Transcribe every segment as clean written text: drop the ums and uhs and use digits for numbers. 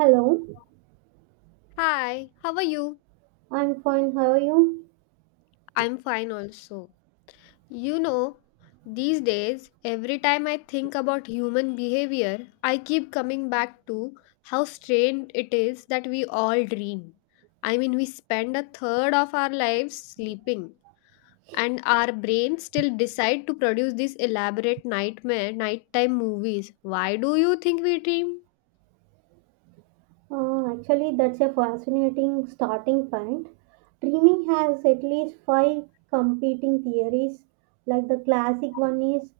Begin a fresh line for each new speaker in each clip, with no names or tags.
Hello,
Hi, how are you?
I'm fine. How are you?
I'm fine also. You know, these days, every time I think about human behavior, I keep coming back to how strange it is that we all dream. I mean, we spend a third of our lives sleeping, and our brains still decide to produce these elaborate nightmare, nighttime movies. Why do you think we dream?
Actually, that's a fascinating starting point. Dreaming has at least five competing theories. Like the classic one is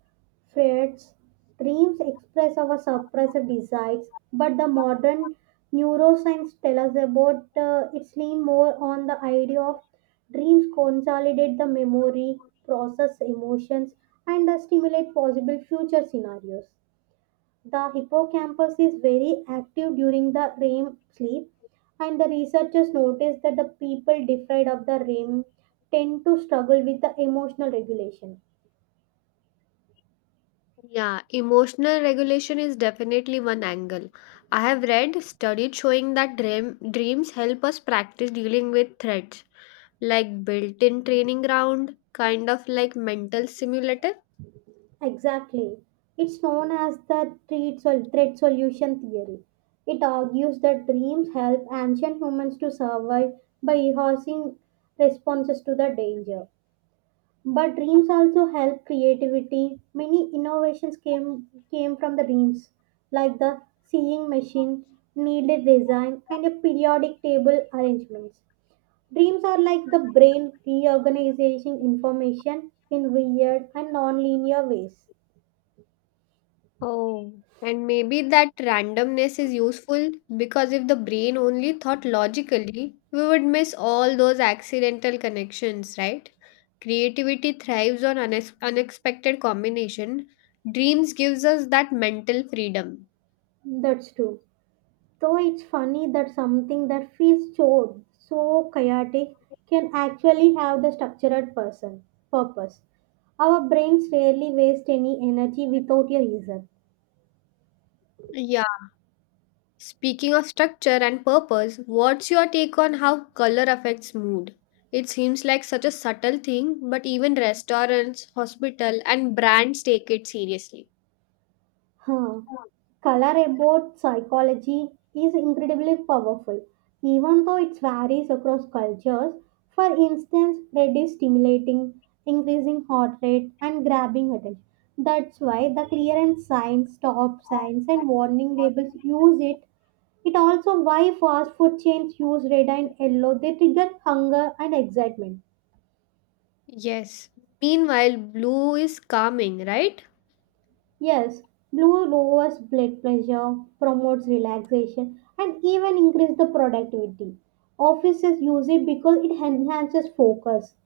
Freud's dreams express our suppressed desires, but the modern neuroscience tell us about it's lean more on the idea of dreams consolidate the memory, process emotions, and stimulate possible future scenarios. The hippocampus is very active during the REM sleep, and the researchers noticed that the people deprived of the REM tend to struggle with the emotional regulation.
Yeah, emotional regulation is definitely one angle. I have read studies showing that dreams help us practice dealing with threats, like built in training ground, kind of like mental simulator.
Exactly. It's known as the threat solution theory. It argues that dreams help ancient humans to survive by rehearsing responses to the danger. But dreams also help creativity. Many innovations came from the dreams, like the sewing machine, needle design, and a periodic table arrangements. Dreams are like the brain reorganizing information in weird and non-linear ways.
Oh, and maybe that randomness is useful because if the brain only thought logically, we would miss all those accidental connections, right? Creativity thrives on unexpected combination. Dreams gives us that mental freedom.
That's true. So it's funny that something that feels so chaotic can actually have the structured person purpose. Our brains rarely waste any energy without a reason.
Yeah. Speaking of structure and purpose, what's your take on how color affects mood? It seems like such a subtle thing, but even restaurants, hospital, and brands take it seriously.
Huh. Color about psychology is incredibly powerful, even though it varies across cultures. For instance, red is stimulating, increasing heart rate, and grabbing attention. That's why the clearance signs, stop signs, and warning labels use it. It also why fast food chains use red and yellow. They trigger hunger and excitement.
Yes. Meanwhile, blue is calming, right?
Yes, blue lowers blood pressure, promotes relaxation, and even increase the productivity. Offices use it because it enhances focus.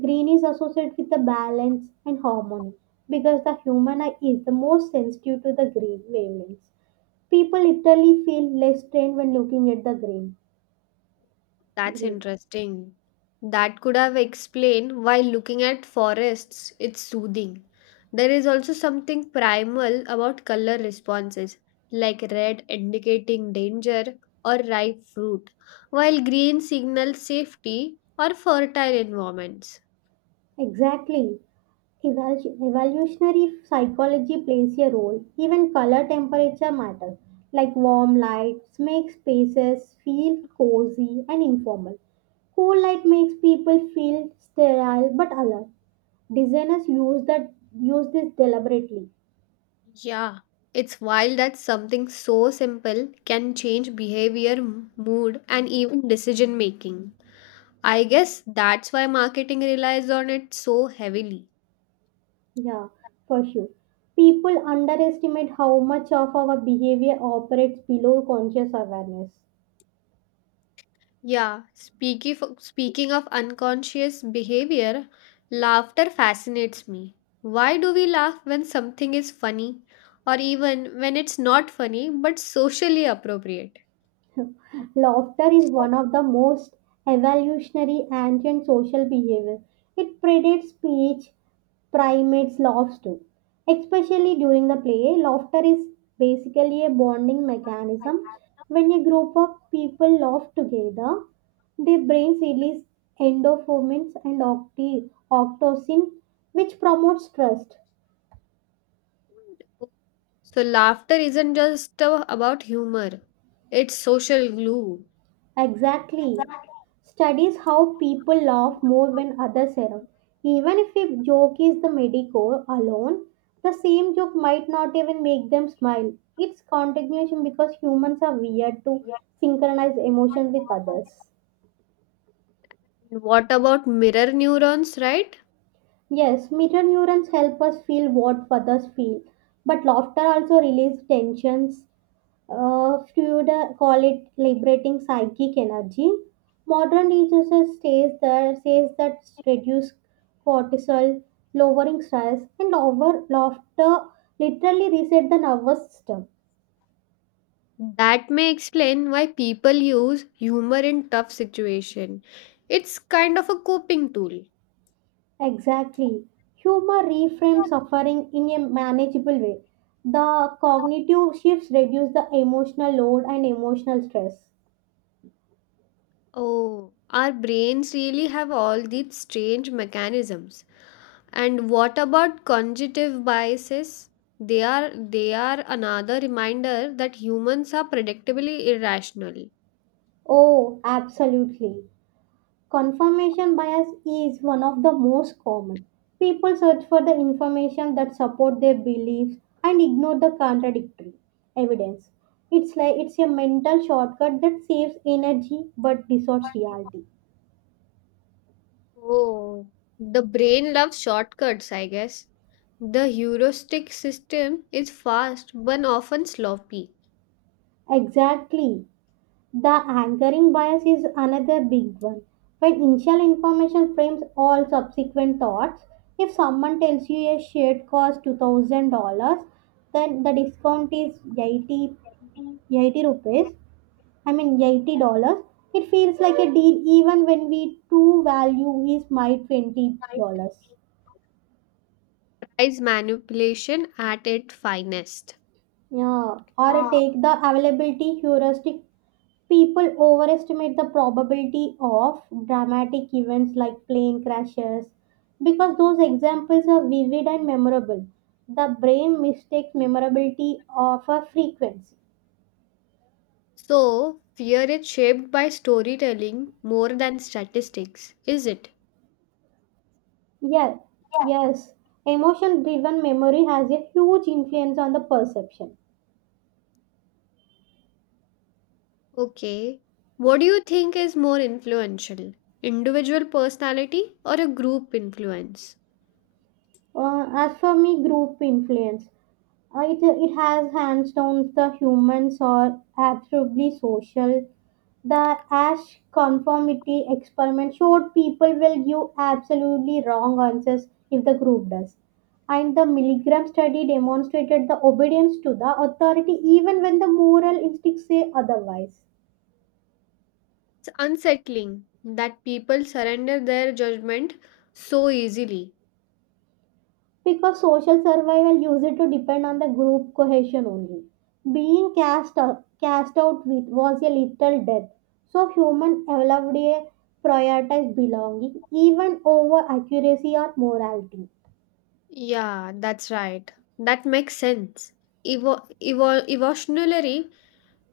Green is associated with the balance and harmony because the human eye is the most sensitive to the green wavelengths. People literally feel less strained when looking at the green.
That's
Green.
interesting. That could have explained why looking at forests it's soothing. There is also something primal about color responses, like red indicating danger or ripe fruit, while green signals safety or fertile environments.
Exactly. Evolutionary psychology plays a role. Even color temperature matters, like warm lights make spaces feel cozy and informal. Cool light makes people feel sterile but alert. Designers use this deliberately.
Yeah, it's wild that something so simple can change behavior, mood, and even decision making. I guess that's why marketing relies on it so heavily.
Yeah, for sure. People underestimate how much of our behavior operates below conscious awareness.
Yeah, speaking of unconscious behavior, laughter fascinates me. Why do we laugh when something is funny or even when it's not funny but socially appropriate?
Laughter is one of the most evolutionary ancient social behavior. It predates speech, primates laughs too. Especially during the play, laughter is basically a bonding mechanism. When a group of people laugh together, their brains release endorphins and oxytocin, which promotes trust.
So, laughter isn't just about humor, it's social glue.
Exactly. Studies how people laugh more when others err. Even if a joke is the medico alone, the same joke might not even make them smile. It's continuation because humans are weird to synchronize emotion with others.
And what about mirror neurons, right?
Yes, mirror neurons help us feel what others feel, but laughter also releases tensions. Freud call it liberating psychic energy. Modern research says that reduce cortisol, lowering stress, and over laughter literally reset the nervous system.
That may explain why people use humor in tough situation. It's kind of a coping tool.
Exactly, humor reframes suffering in a manageable way. The cognitive shifts reduce the emotional load and emotional stress.
Oh, our brains really have all these strange mechanisms. And what about cognitive biases? They are another reminder that humans are predictably irrational.
Oh, absolutely. Confirmation bias is one of the most common. People search for the information that support their beliefs and ignore the contradictory evidence. It's a mental shortcut that saves energy but distorts reality.
Oh, the brain loves shortcuts, I guess. The heuristic system is fast but often sloppy.
Exactly. The anchoring bias is another big one. When initial information frames all subsequent thoughts, if someone tells you a shirt costs $2,000, then the discount is 80 rupees. I mean $80, it feels like a deal even when we true value is my $20.
Price manipulation at its finest.
Yeah, or I take the availability heuristic. People overestimate the probability of dramatic events like plane crashes because those examples are vivid and memorable. The brain mistakes memorability of a frequency.
So, fear is shaped by storytelling more than statistics, is it?
Yes, yes. Emotion driven memory has a huge influence on the perception.
Okay. What do you think is more influential? Individual personality or a group influence?
As for me, group influence. It has hands down the humans are absolutely social. The Ash conformity experiment showed people will give absolutely wrong answers if the group does. And the Milligram study demonstrated the obedience to the authority even when the moral instincts say otherwise.
It's unsettling that people surrender their judgment so easily.
Because social survival used to depend on the group cohesion only. Being cast out with was a little death. So human evolved a prioritized belonging even over accuracy or morality.
Yeah, that's right. That makes sense. Evolutionarily,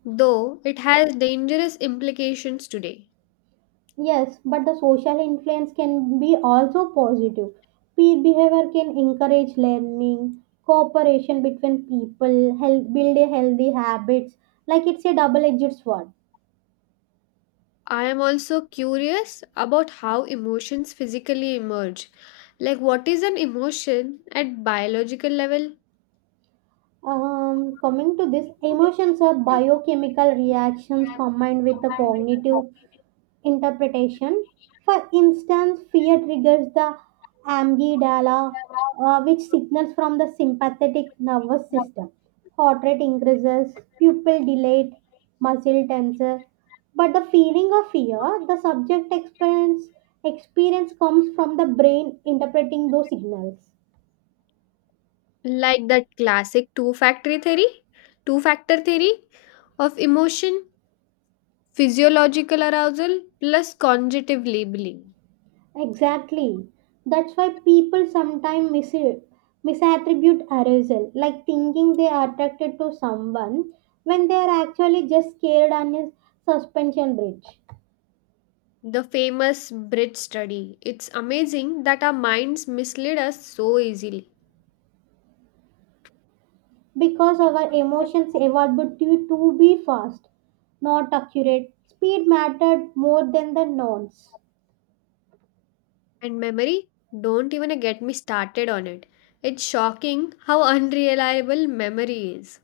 though, it has dangerous implications today.
Yes, but the social influence can be also positive. Peer behavior can encourage learning, cooperation between people, help build a healthy habits. Like it's a double-edged sword.
I am also curious about how emotions physically emerge. Like, what is an emotion at biological level?
Coming to this,
According to this,
emotions are
chemical
biochemical reactions
reaction
combined with the
combined with the
cognitive
cognitive
interpretation.
interpretation
For instance,
since it
fear
is
triggers the
evidence that currently
amygdala,
there are
which signals from the sympathetic nervous
logic
system.
signals
Heart rate
and the sympathetic nervous
increases,
system.
pupil
Cognitive results
dilate, muscle
regulates muscle
tenses.
tension.
But the
For
feeling of
the feeling of
fear,
fear, the concept is
experience comes from the brain interpreting those signals.
currently like that classic two factor theory of emotion. Physiological arousal plus cognitive labeling.
Exactly. That's why people sometimes misattribute arousal, like thinking they are attracted to someone when they are actually just scared on a suspension bridge.
The famous Brit study. It's amazing that our minds mislead us so easily.
Because our emotions evolved to be fast, not accurate. Speed mattered more than the nouns.
And memory? Don't even get me started on it. It's shocking how unreliable memory is.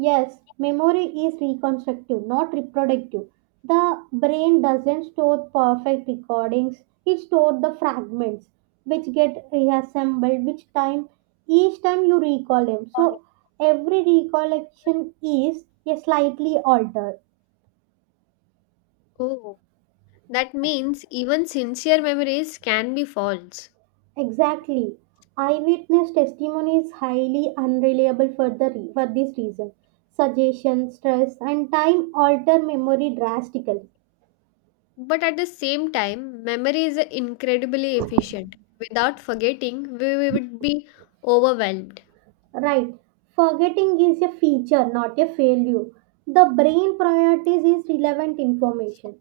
Yes, memory is reconstructive, not reproductive. The brain doesn't store perfect recordings, it stores the fragments which get reassembled which time each time you recall them. So every recollection is a slightly altered.
Oh, that means even sincere memories can be false.
Exactly. Eyewitness testimony is highly unreliable for the for this reason. Suggestion, stress, and time alter memory drastically.
But at the same time, memory is incredibly efficient. Without forgetting, we would be overwhelmed.
Right. Forgetting is a feature, not a failure. The brain priorities is relevant information.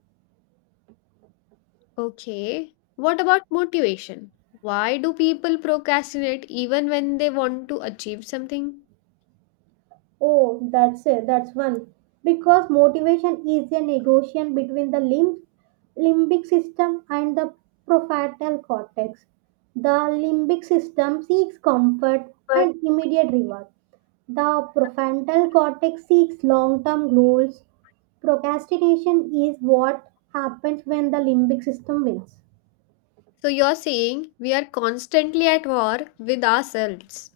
Okay. What about motivation? Why do people procrastinate even when they want to achieve something?
Oh, that's it. That's one. Because motivation is a negotiation between the limbic system and the prefrontal cortex. The limbic system seeks comfort
But
and immediate reward. The prefrontal cortex seeks long-term goals. Procrastination is what happens when the limbic system wins.
so you're saying we are constantly at war with ourselves.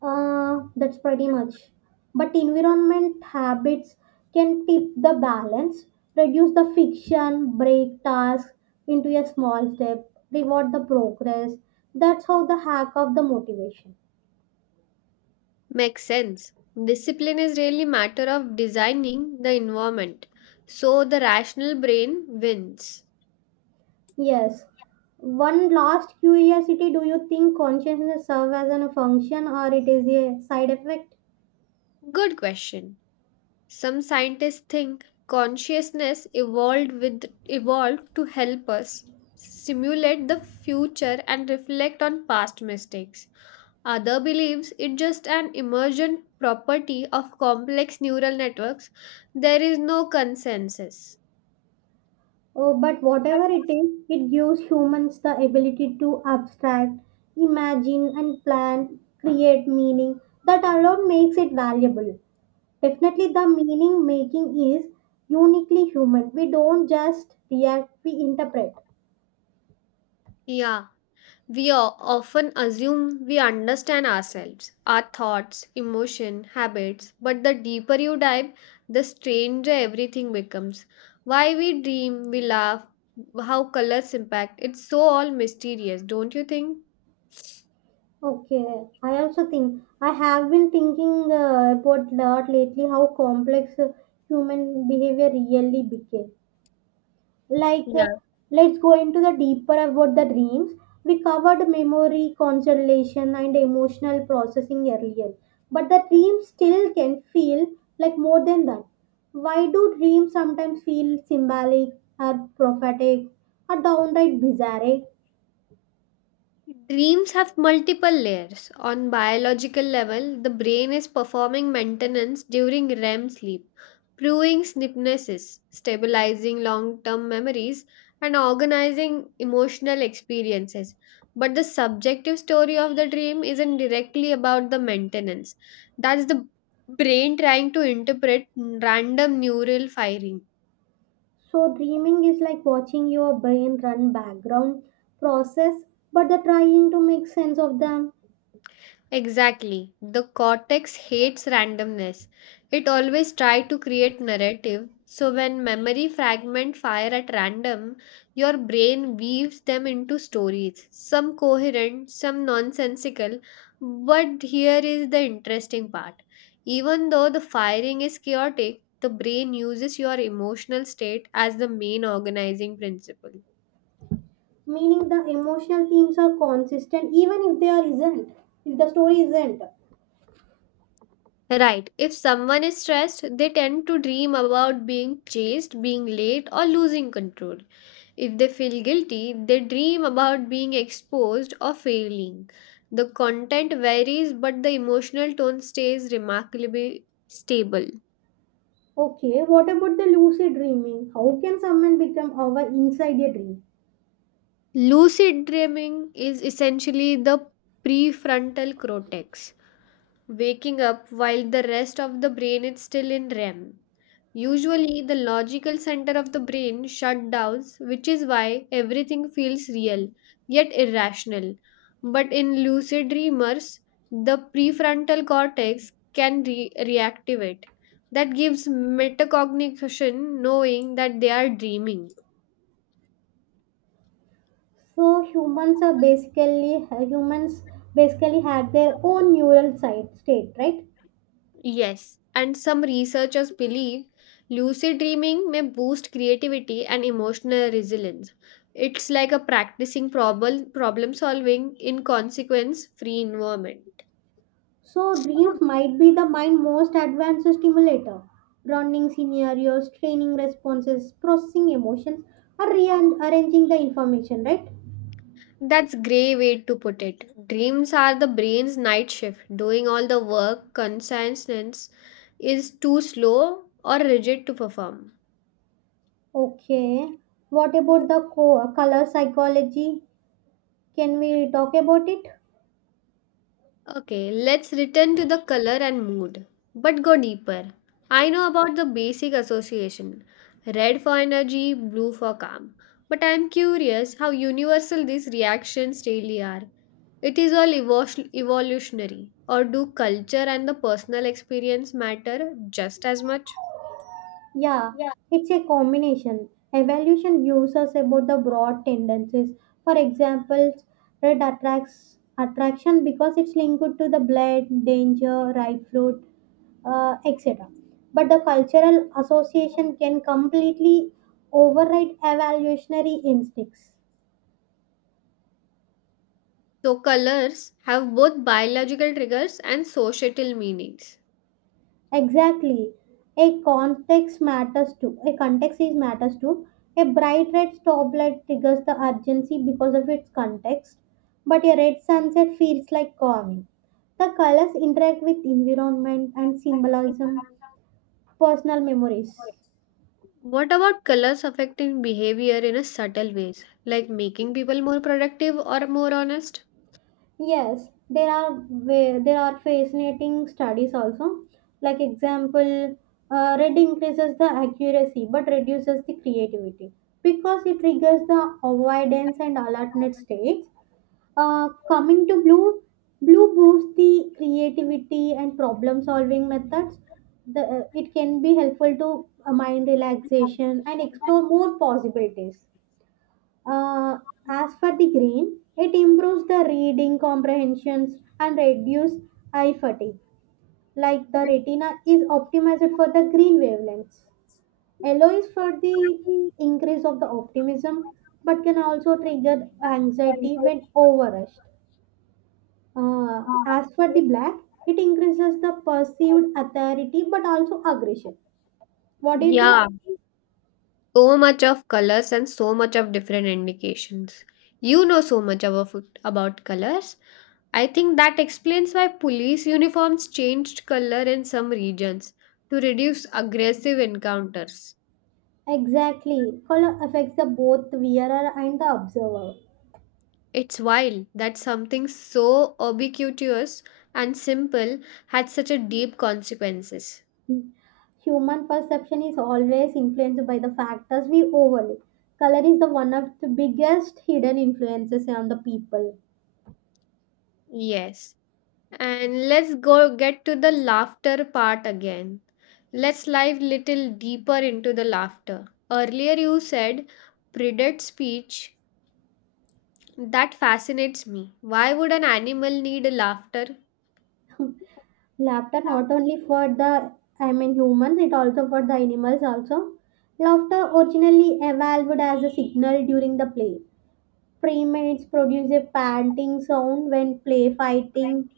That's pretty much. But environment habits can tip the balance, reduce the friction, break tasks into a small step, reward the progress. That's how the hack of the motivation.
Makes sense. Discipline is really matter of designing the environment. So the rational brain wins.
Yes. One last curiosity, do you think consciousness serves as a function or it is a side effect?
Good question. Some scientists think consciousness evolved with evolved to help us simulate the future and reflect on past mistakes. Other believes it just an emergent property of complex neural networks. There is no consensus.
Oh, but whatever it is, it gives humans the ability to abstract, imagine, and plan, create meaning. That alone makes it valuable. Definitely, the meaning making is uniquely human. We don't just react, we interpret.
Yeah. We often assume we understand ourselves, our thoughts, emotion, habits, but the deeper you dive, the stranger everything becomes. Why we dream, we laugh, how colors impact, it's so all mysterious, don't you think?
Okay, I also think I have been thinking about lot lately how complex human behavior really became. Like, uh,
Yeah.
let's go into the deeper about the dreams. We covered memory, concentration, and emotional processing earlier, but the dreams still can feel like more than that. Why do dreams sometimes feel symbolic or prophetic or downright bizarre?
Dreams have multiple layers. On biological level, the brain is performing maintenance during REM sleep, proving synapses, stabilizing long-term memories, and organizing emotional experiences. But the subjective story of the dream isn't directly about the maintenance. That's the brain trying to interpret random neural firing.
So, dreaming is like watching your brain run background process, but the trying to make sense of them.
Exactly. The cortex hates randomness. It always tries to create narrative. So when memory fragment fire at random, your brain weaves them into stories, some coherent, some nonsensical. But here is the interesting part. Even though the firing is chaotic, the brain uses your emotional state as the main organizing principle.
Meaning the emotional themes are consistent even if they are isn't if the story isn't.
Right. If someone is stressed, they tend to dream about being chased, being late, or losing control. If they feel guilty, they dream about being exposed or failing. The content varies, but the emotional tone stays remarkably stable.
Okay, what about the lucid dreaming? How can someone become aware inside a dream?
Lucid dreaming is essentially the prefrontal cortex waking up while the rest of the brain is still in REM. Usually, the logical center of the brain shut down, which is why everything feels real yet irrational. But in lucid dreamers, the prefrontal cortex can reactivate. That gives metacognition knowing that they are dreaming.
So humans basically had their own neural site state, right?
Yes, and some researchers believe lucid dreaming may boost creativity and emotional resilience. It's like a practicing problem solving in consequence free environment.
So dreams might be the mind most advanced stimulator running scenarios, training responses, processing emotions, or rearranging the information, right?
That's grey way to put it. Dreams are the brain's night shift. Doing all the work consciousness is too slow or rigid to perform.
Okay. What about the color psychology? Can we talk about it?
Okay, let's return to the color and mood, but go deeper. I know about the basic association red for energy, blue for calm. But I am curious how universal these reactions really are. It is all evolutionary, or do culture and the personal experience matter just as much?
Yeah,
Yeah,
it's a combination. Evolution gives us about the broad tendencies. For example, red attracts attraction because it's linked to the blood, danger, ripe fruit, etc. But the cultural association can completely override evolutionary instincts.
so colors have both biological triggers and societal meanings.
Exactly. A context matters too. A bright red stop light triggers the urgency because of its context, but a red sunset feels like calming. The colors interact with environment and symbolism, personal memories.
What about colors affecting behavior in a subtle ways, like making people more productive or more honest?
Yes, there are fascinating studies also. Like example, red increases the accuracy but reduces the creativity because it triggers the avoidance and alertness states. Coming to blue, blue boosts the creativity and problem solving methods. It can be helpful to mind relaxation and explore more possibilities. Uh, as for the green, it improves the reading comprehensions and reduce eye fatigue. Like the retina is optimized for the green wavelengths. Yellow is for the increase of the optimism, but can also trigger anxiety when overrushed. As for the black, it increases the perceived authority but also aggression. What do you
Yeah,
think?
so much of colors and so much of different indications. You know so much about colors. I think that explains why police uniforms changed color in some regions to reduce aggressive encounters.
Exactly. Color affects the both wearer and the observer.
It's wild that something so ubiquitous and simple had such a deep consequences.
Human perception is always influenced by the factors we overlook. Color is the one of the biggest hidden influences on the people.
Yes. And let's go get to the laughter part again. Let's dive little deeper into the laughter. Earlier you said predate speech. That fascinates me. Why would an animal need a laughter?
Laughter not only for the, I mean, humans, it also for the animals also. Laughter originally evolved as a signal during the play. Primates produce a panting sound when play fighting.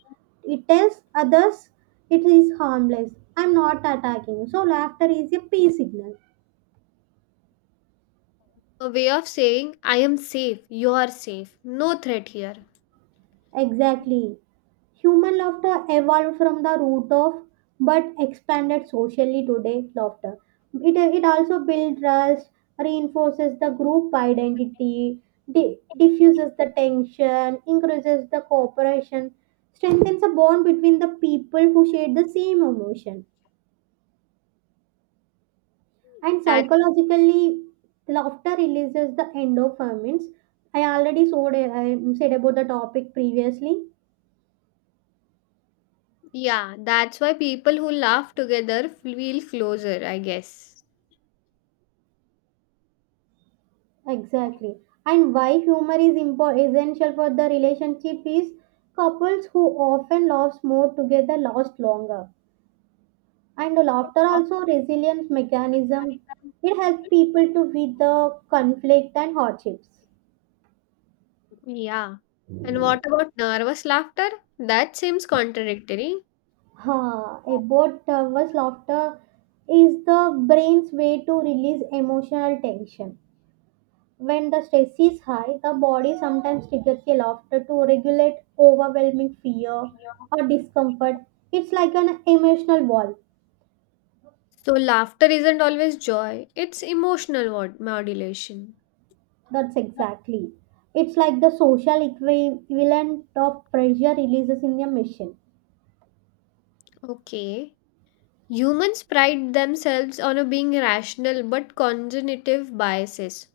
It tells others it is harmless. I'm not attacking. So laughter is a peace signal.
A way of saying I am safe, you are safe, no threat here.
Exactly. Human laughter evolved from the root of but expanded socially today laughter. It also builds trust, reinforces the group identity, diffuses the tension, increases the cooperation, strengthens the bond between the people who share the same emotion. And
That's
psychologically, laughter releases the endorphins. I said about the topic previously.
Yeah, that's why people who laugh together feel closer, I guess.
Exactly. And why humor is essential for the relationship is couples who often laugh more together last longer. And the laughter also resilience mechanism. It helps people to with the conflict and hardships.
Yeah. And what about nervous laughter? That seems contradictory.
Ha! About nervous laughter is the brain's way to release emotional tension. When the stress is high, the body sometimes triggers a laughter to regulate overwhelming fear or discomfort. It's like an emotional wall.
So, laughter isn't always joy, it's emotional modulation.
That's exactly. It's like the social equivalent of pressure releases in a machine.
Okay. Humans pride themselves on a being rational but cognitive biases.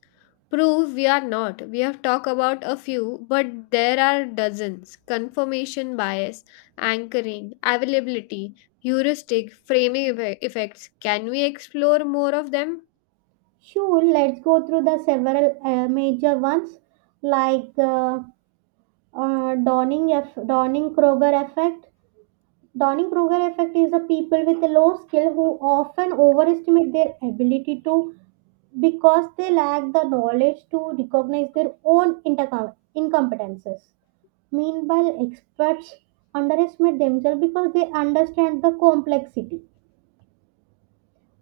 Prove we are not. We have talked about a few, but there are dozens. Confirmation bias, anchoring, availability, heuristic, effects. Can we explore more of them?
Sure, let's go through the several major ones like Donning Kroger effect. Donning Kroger effect is the people with low skill who often overestimate their ability to because they lack the knowledge to recognize their own incompetences. Meanwhile, experts underestimate themselves because they understand the complexity.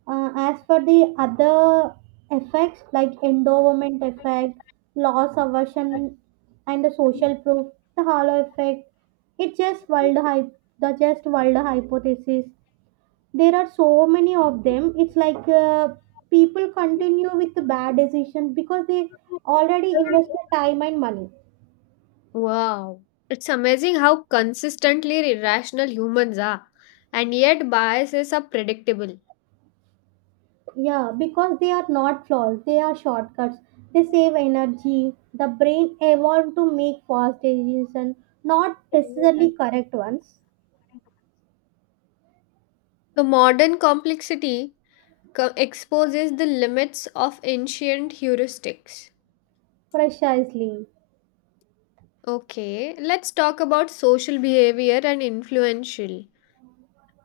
As for the other effects like endowment effect, loss aversion, and the social proof, the hollow effect, it's just wild hype, the just wild hypothesis there are so many of them. It's like people continue with the bad decisions because they already invested time and money.
Wow, it's amazing how consistently irrational humans are, and yet biases are predictable.
Yeah, because they are not flaws, they are shortcuts. They save energy. The brain evolved to make fast decisions, not necessarily correct ones.
The modern complexity exposes the limits of ancient heuristics.
Precisely.
Okay, let's talk about social behavior and influential.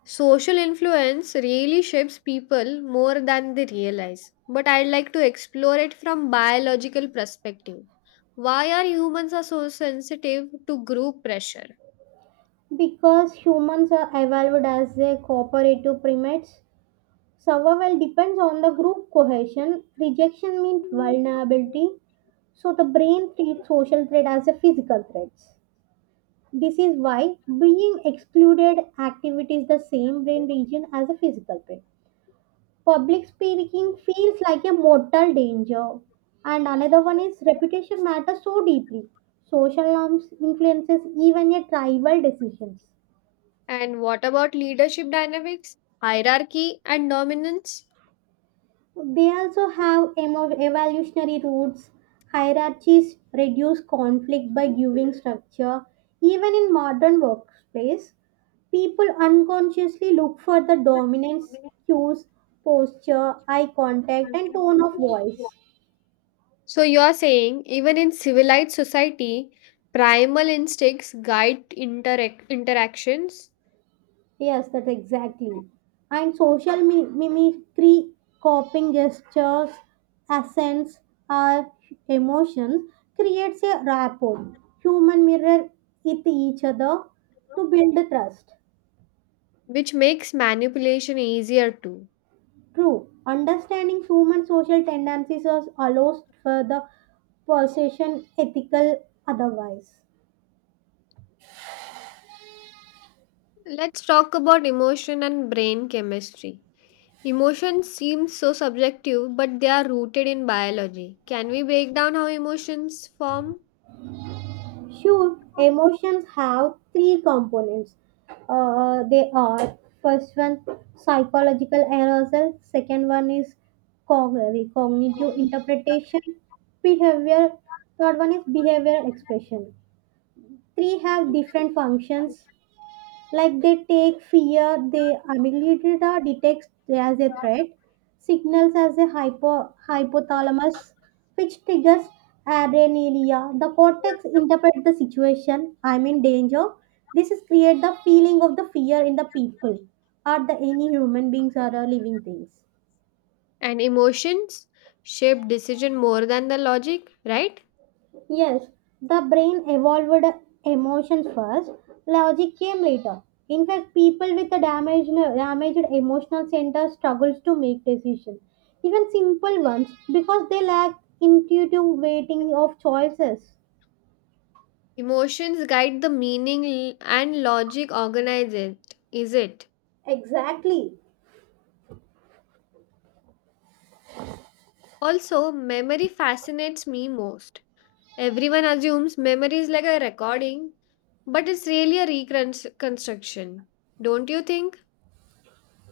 Social influence really shapes people more than they realize, but I'd like to explore it from biological perspective. Why are humans are so sensitive to group pressure?
Because humans are evolved as a cooperative primates, survival depends on the group cohesion. Rejection means vulnerability. So the brain treats social threat as a physical threats. This is why being excluded activates the same brain region as a physical threat. Public speaking feels like a mortal danger. And another one is reputation matters so deeply. Social norms influences even your tribal decisions.
And what about leadership dynamics, hierarchy and dominance?
They also have evolutionary roots. Hierarchies reduce conflict by giving structure. Even in modern workplace, people unconsciously look for the dominance cues, posture, eye contact, and tone of voice.
So you're saying even in civilized society, primal instincts guide interactions?
Yes, that exactly. And social mimicry, copying gestures, accents, or emotions creates a rapport, human mirror with each other to build trust.
Which makes manipulation easier too.
True, understanding human social tendencies allows for the possession ethical otherwise.
Let's talk about emotion and brain chemistry. Emotions seem so subjective, but they are rooted in biology. Can we break down how emotions form?
Sure, emotions have three components. They are first one psychological arousal, second one is cognitive interpretation, behavior, third one is behavior expression. Three have different functions like they take fear they amygdala detects as a threat signals as a hypothalamus which triggers adrenalia the cortex interprets the situation I'm in danger this is create the feeling of the fear in the people are the any human beings or are living things.
And emotions shape decision more than the logic, right?
Yes, the brain evolved emotions first, logic came later. In fact, people with a damaged emotional center struggles to make decisions, even simple ones, because they lack intuitive weighting of choices.
Emotions guide the meaning and logic organize it. Is it?
Exactly.
Also, memory fascinates me most. Everyone assumes memory is like a recording, but it's really a reconstruction, don't you think?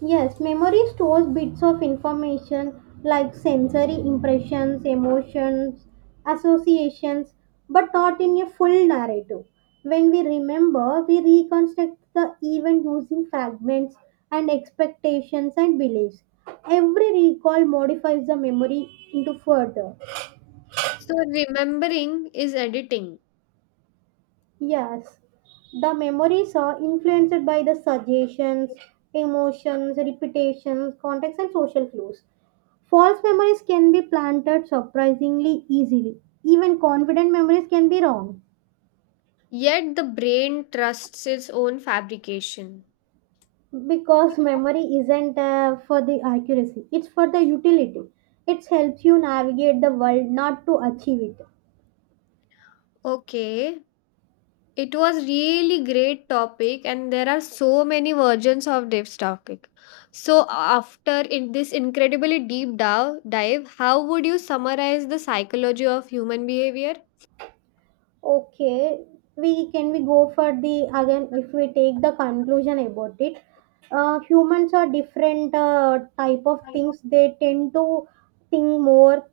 Yes, memory stores bits of information like sensory impressions, emotions, associations, but not in a full narrative. When we remember, we reconstruct the event using fragments and expectations and beliefs. Every recall modifies the memory into further.
So, remembering is editing,
Yes, the memories are influenced by the suggestions, emotions, repetitions, context, and social clues. False memories can be planted surprisingly easily. Even confident memories can be wrong
yet the brain trusts its own fabrication.
because memory isn't for the accuracy, it's for the utility. It helps you navigate the world, not to achieve it.
Okay, it was really great topic, and there are so many versions of this topic. So, after in this incredibly deep dive, how would you summarize the psychology of human behavior?
Okay, we go for the again if we take the conclusion about it. Humans are different type of things. They tend to think more,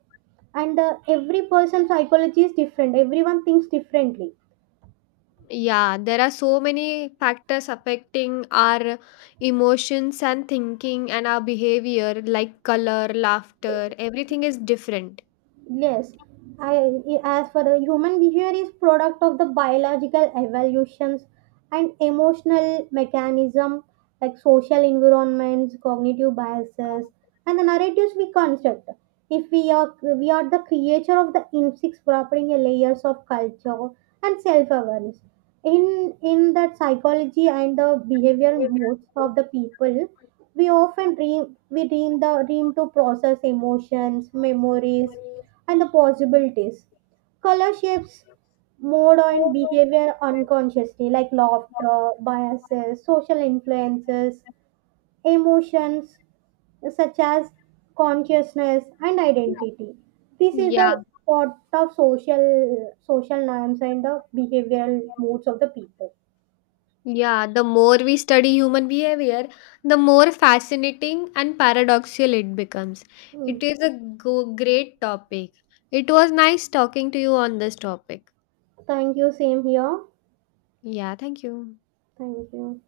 and every person's psychology is different. Everyone thinks differently.
Yeah, there are so many factors affecting our emotions and thinking and our behavior, like color, laughter, everything is different.
Yes, as for the human behavior is product of the biological evolutions and emotional mechanism like social environments, cognitive biases, and the narratives we construct. If we are the creature of the instincts property layers of culture and self-awareness. In that psychology and the behavior modes of the people, we dream the dream to process emotions, memories and the possibilities. Color shapes mode and behavior unconsciously, like laughter, biases, social influences, emotions such as consciousness and identity. This is
Yeah,
the part of social norms and the behavioral moods of the people.
yeah. The more we study human behavior, the more fascinating and paradoxical it becomes. It
Mm.
is a great topic. It was nice talking to you on this topic.
Thank you. Same here.
Yeah, thank you.
Thank you.